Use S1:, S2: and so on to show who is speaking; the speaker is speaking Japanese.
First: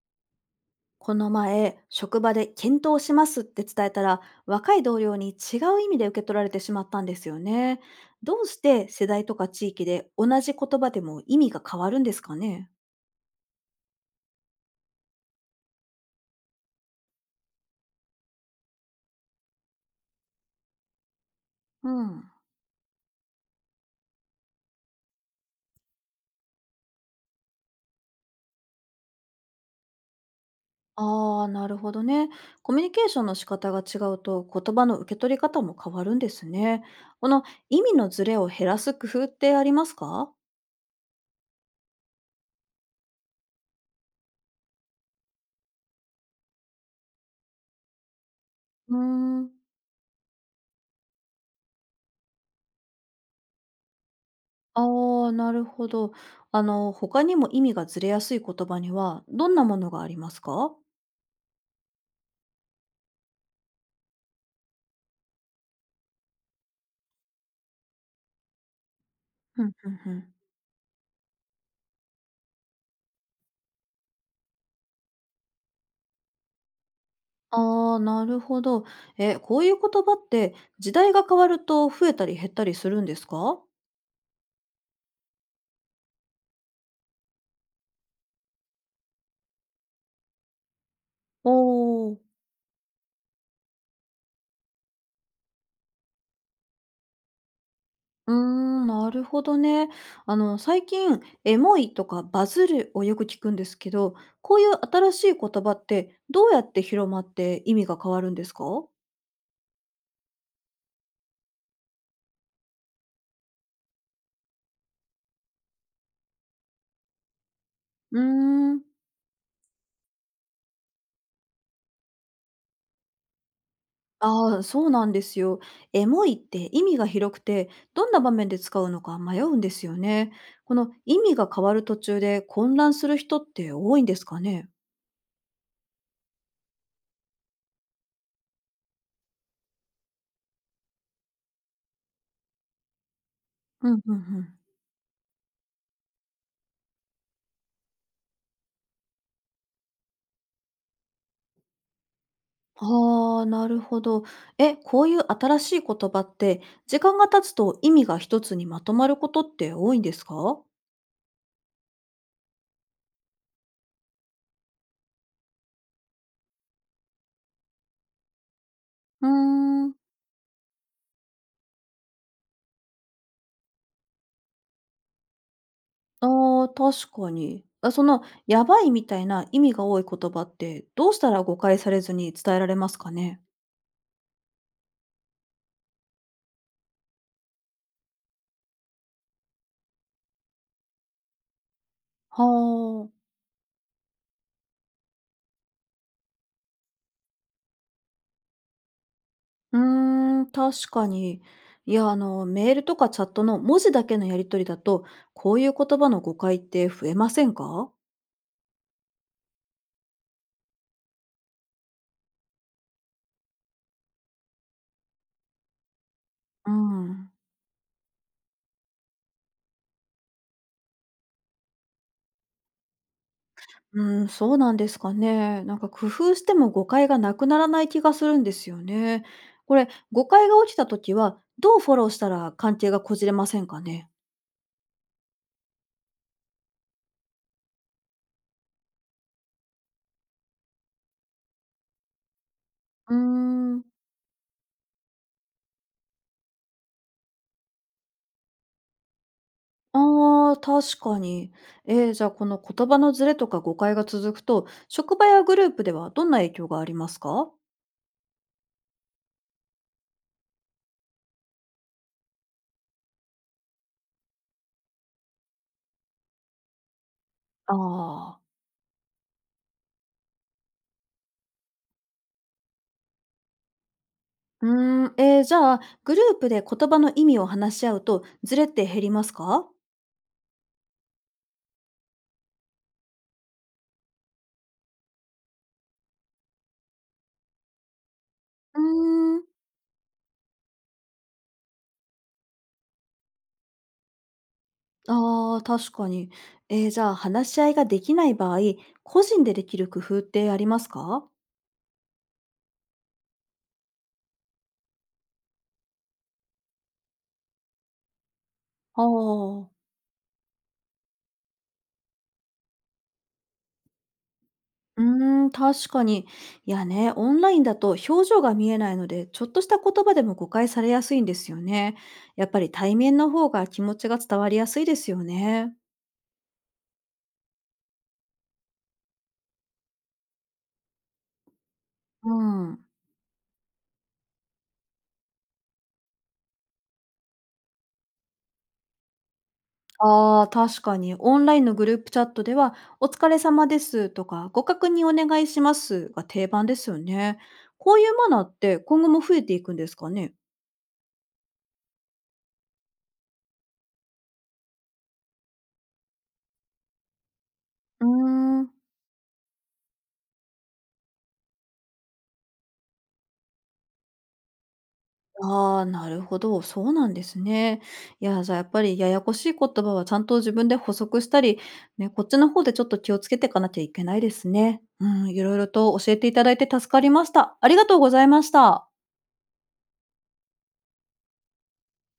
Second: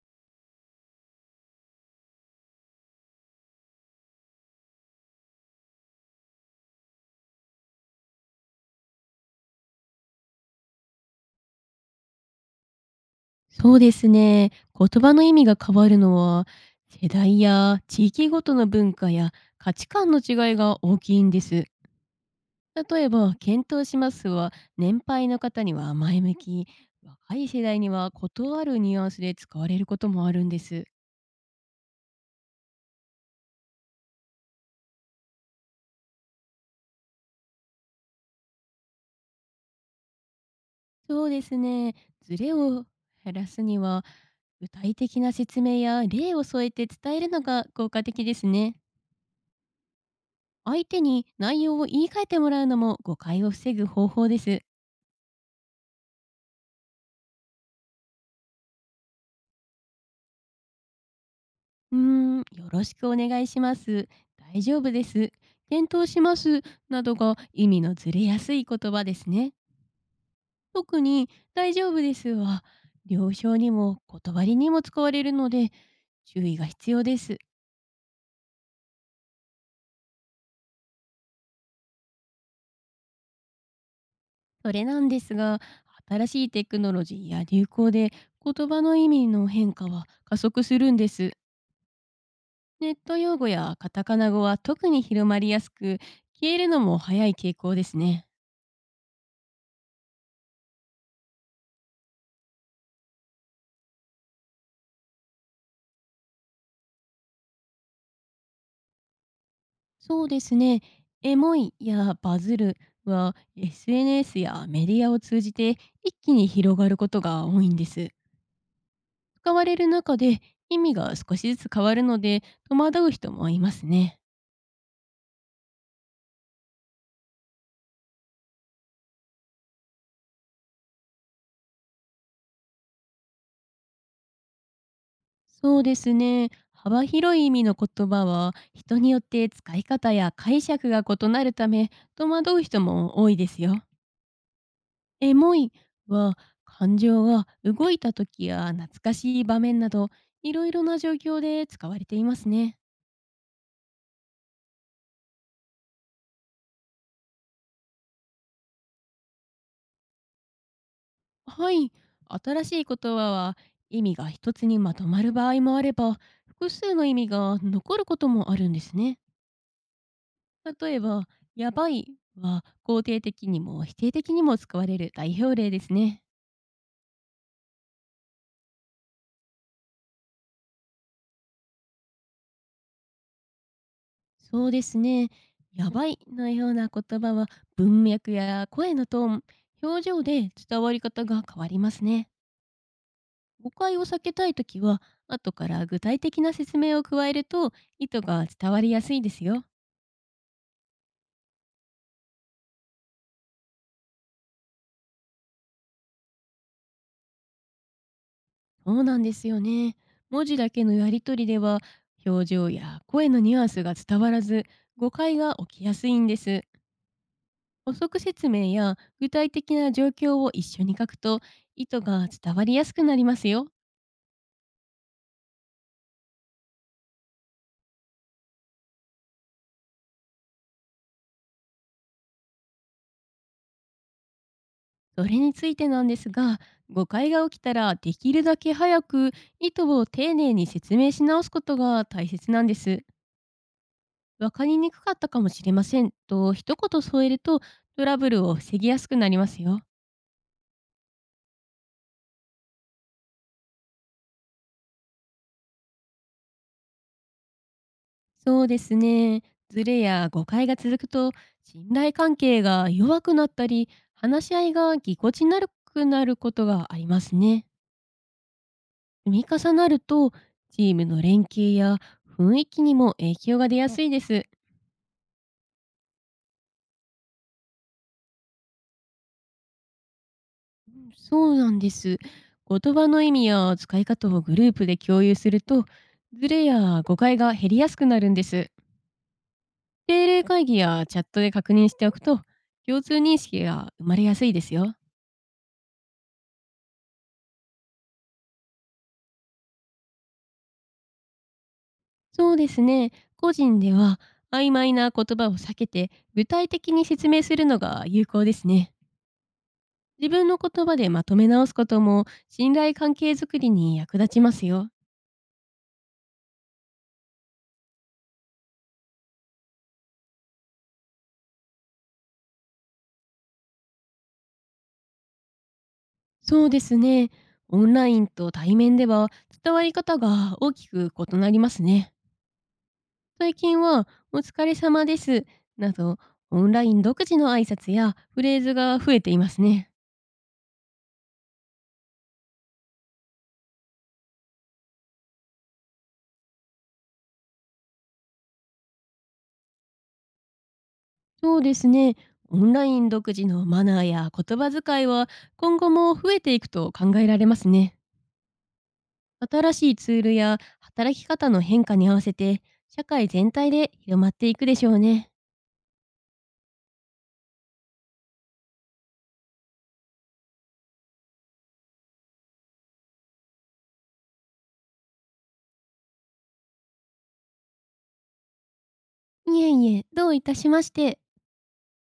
S1: この前、職場で検討しますって伝えたら、若い同僚に違う意味で受け取られてしまったんですよね。どうして世代とか地域で同じ言葉でも意味が変わるんですかね。
S2: そうですね。言葉の意味が変わるのは、世代や地域ごとの文化や価値観の違いが大きいんです。
S1: うん、
S2: 例えば、検討しますは、年配の方には前向き、若い世代には異あるニュアンスで使われることもあるんです。
S1: ああー、なるほどね。コミュニケーションの仕方が違うと言葉の受け取り方も変わるんですね。この意味のズレを減らす工夫ってありますか？
S2: そうですね。ズレを減らすには、具体的な説明や例を添えて伝えるのが効果的ですね。
S1: うーん。
S2: 相手に内容を言い換えてもらうのも誤解を防ぐ方法です。
S1: ああ、なるほど。あの、他にも意味がずれやすい言葉にはどんなものがありますか？
S2: よろしくお願いします。大丈夫です。検討します。などが意味のずれやすい言葉ですね。
S1: ふんふんふん。
S2: 特に大丈夫ですは、了承にも断りにも使われるので注意が必要です。
S1: ああ、なるほど。え、こういう言葉って時代が変わると増えたり減ったりするんですか？
S2: それなんですが、新しいテクノロジーや流行で言葉の意味の変化は加速するんです。
S1: おお。
S2: ネット用語やカタカナ語は特に広まりやすく、消えるのも早い傾向ですね。
S1: うーん、なるほどね。あの、最近エモいとかバズるをよく聞くんですけど、こういう新しい言葉ってどうやって広まって意味が変わるんですか？
S2: そうですね。エモいやバズるは、 SNS やメディアを通じて一気に広がることが多いんです。
S1: うーん。
S2: 使われる中で意味が少しずつ変わるので、戸惑う人もいますね。
S1: ああ、そうなんですよ。エモいって意味が広くて、どんな場面で使うのか迷うんですよね。この意味が変わる途中で混乱する人って多いんですかね。
S2: そうですね。幅広い意味の言葉は、人によって使い方や解釈が異なるため、戸惑う人も多いですよ。
S1: うんうんうん。
S2: エモいは、感情が動いた時や懐かしい場面など、いろいろな状況で使われていますね。
S1: ああ、なるほど。え、こういう新しい言葉って、時間が経つと意味が一つにまとまることって多いんですか？
S2: はい、新しい言葉は、意味が一つにまとまる場合もあれば、複数の意味が残ることもあるんですね。
S1: うーん。
S2: 例えば、やばいは肯定的にも否定的にも使われる代表例ですね。
S1: ああ、確かに。あ、その、やばいみたいな意味が多い言葉って、どうしたら誤解されずに伝えられますかね。
S2: そうですね。やばいのような言葉は、文脈や声のトーン、表情で伝わり方が変わりますね。
S1: はあ。
S2: 誤解を避けたいときは、後から具体的な説明を加えると意図が伝わりやすいですよ。
S1: うーん、確かに。いや、あの、メールとかチャットの文字だけのやり取りだと、こういう言葉の誤解って増えませんか？
S2: そうなんですよね。文字だけのやり取りでは、表情や声のニュアンスが伝わらず、誤解が起きやすいんです。
S1: うん。
S2: 補足説明や具体的な状況を一緒に書くと、意図が伝わりやすくなりますよ。
S1: うん、そうなんですかね。なんか工夫しても誤解がなくならない気がするんですよね。これ、誤解が起きたときは、どうフォローしたら関係がこじれませんかね。
S2: それについてなんですが、誤解が起きたら、できるだけ早く意図を丁寧に説明し直すことが大切なんです。
S1: うーん。
S2: わかりにくかったかもしれませんと一言添えると、トラブルを防ぎやすくなりますよ。
S1: ああ、確かに。えー、じゃあこの言葉のズレとか誤解が続くと、職場やグループではどんな影響がありますか？
S2: そうですね。ズレや誤解が続くと、信頼関係が弱くなったり、話し合いがぎこちなくなることがありますね。
S1: ああー。
S2: 積み重なると、チームの連携や雰囲気にも影響が出やすいです。
S1: うーん、えー、じゃあ、グループで言葉の意味を話し合うと、ズレって減りますか？
S2: そうなんです。言葉の意味や使い方をグループで共有すると、ズレや誤解が減りやすくなるんです。
S1: うーん、
S2: 定例会議やチャットで確認しておくと、共通認識が生まれやすいですよ。
S1: あー確かに。えー、じゃあ、話し合いができない場合、個人でできる工夫ってありますか？
S2: そうですね。個人では、曖昧な言葉を避けて具体的に説明するのが有効ですね。
S1: ああー、
S2: 自分の言葉でまとめ直すことも信頼関係づくりに役立ちますよ。
S1: うーん、確かに。いやね、オンラインだと表情が見えないので、ちょっとした言葉でも誤解されやすいんですよね。やっぱり対面の方が気持ちが伝わりやすいですよね。
S2: そうですね。オンラインと対面では、伝わり方が大きく異なりますね。
S1: うん。
S2: 最近はお疲れ様ですなど、オンライン独自の挨拶やフレーズが増えていますね。
S1: ああ、確かに。オンラインのグループチャットでは、お疲れ様ですとか、ご確認お願いしますが定番ですよね。こういうマナーって今後も増えていくんですかね。
S2: そうですね。オンライン独自のマナーや言葉遣いは、今後も増えていくと考えられますね。
S1: うーん、
S2: 新しいツールや働き方の変化に合わせて、社会全体で広まっていくでしょうね。
S1: ああー、なるほど。そうなんですね。いや、じゃあやっぱりややこしい言葉はちゃんと自分で補足したり、ね、こっちの方でちょっと気をつけていかなきゃいけないですね。うん、いろいろと教えていただいて助かりました。ありがとうございました。
S2: いえいえ、どういたしまして。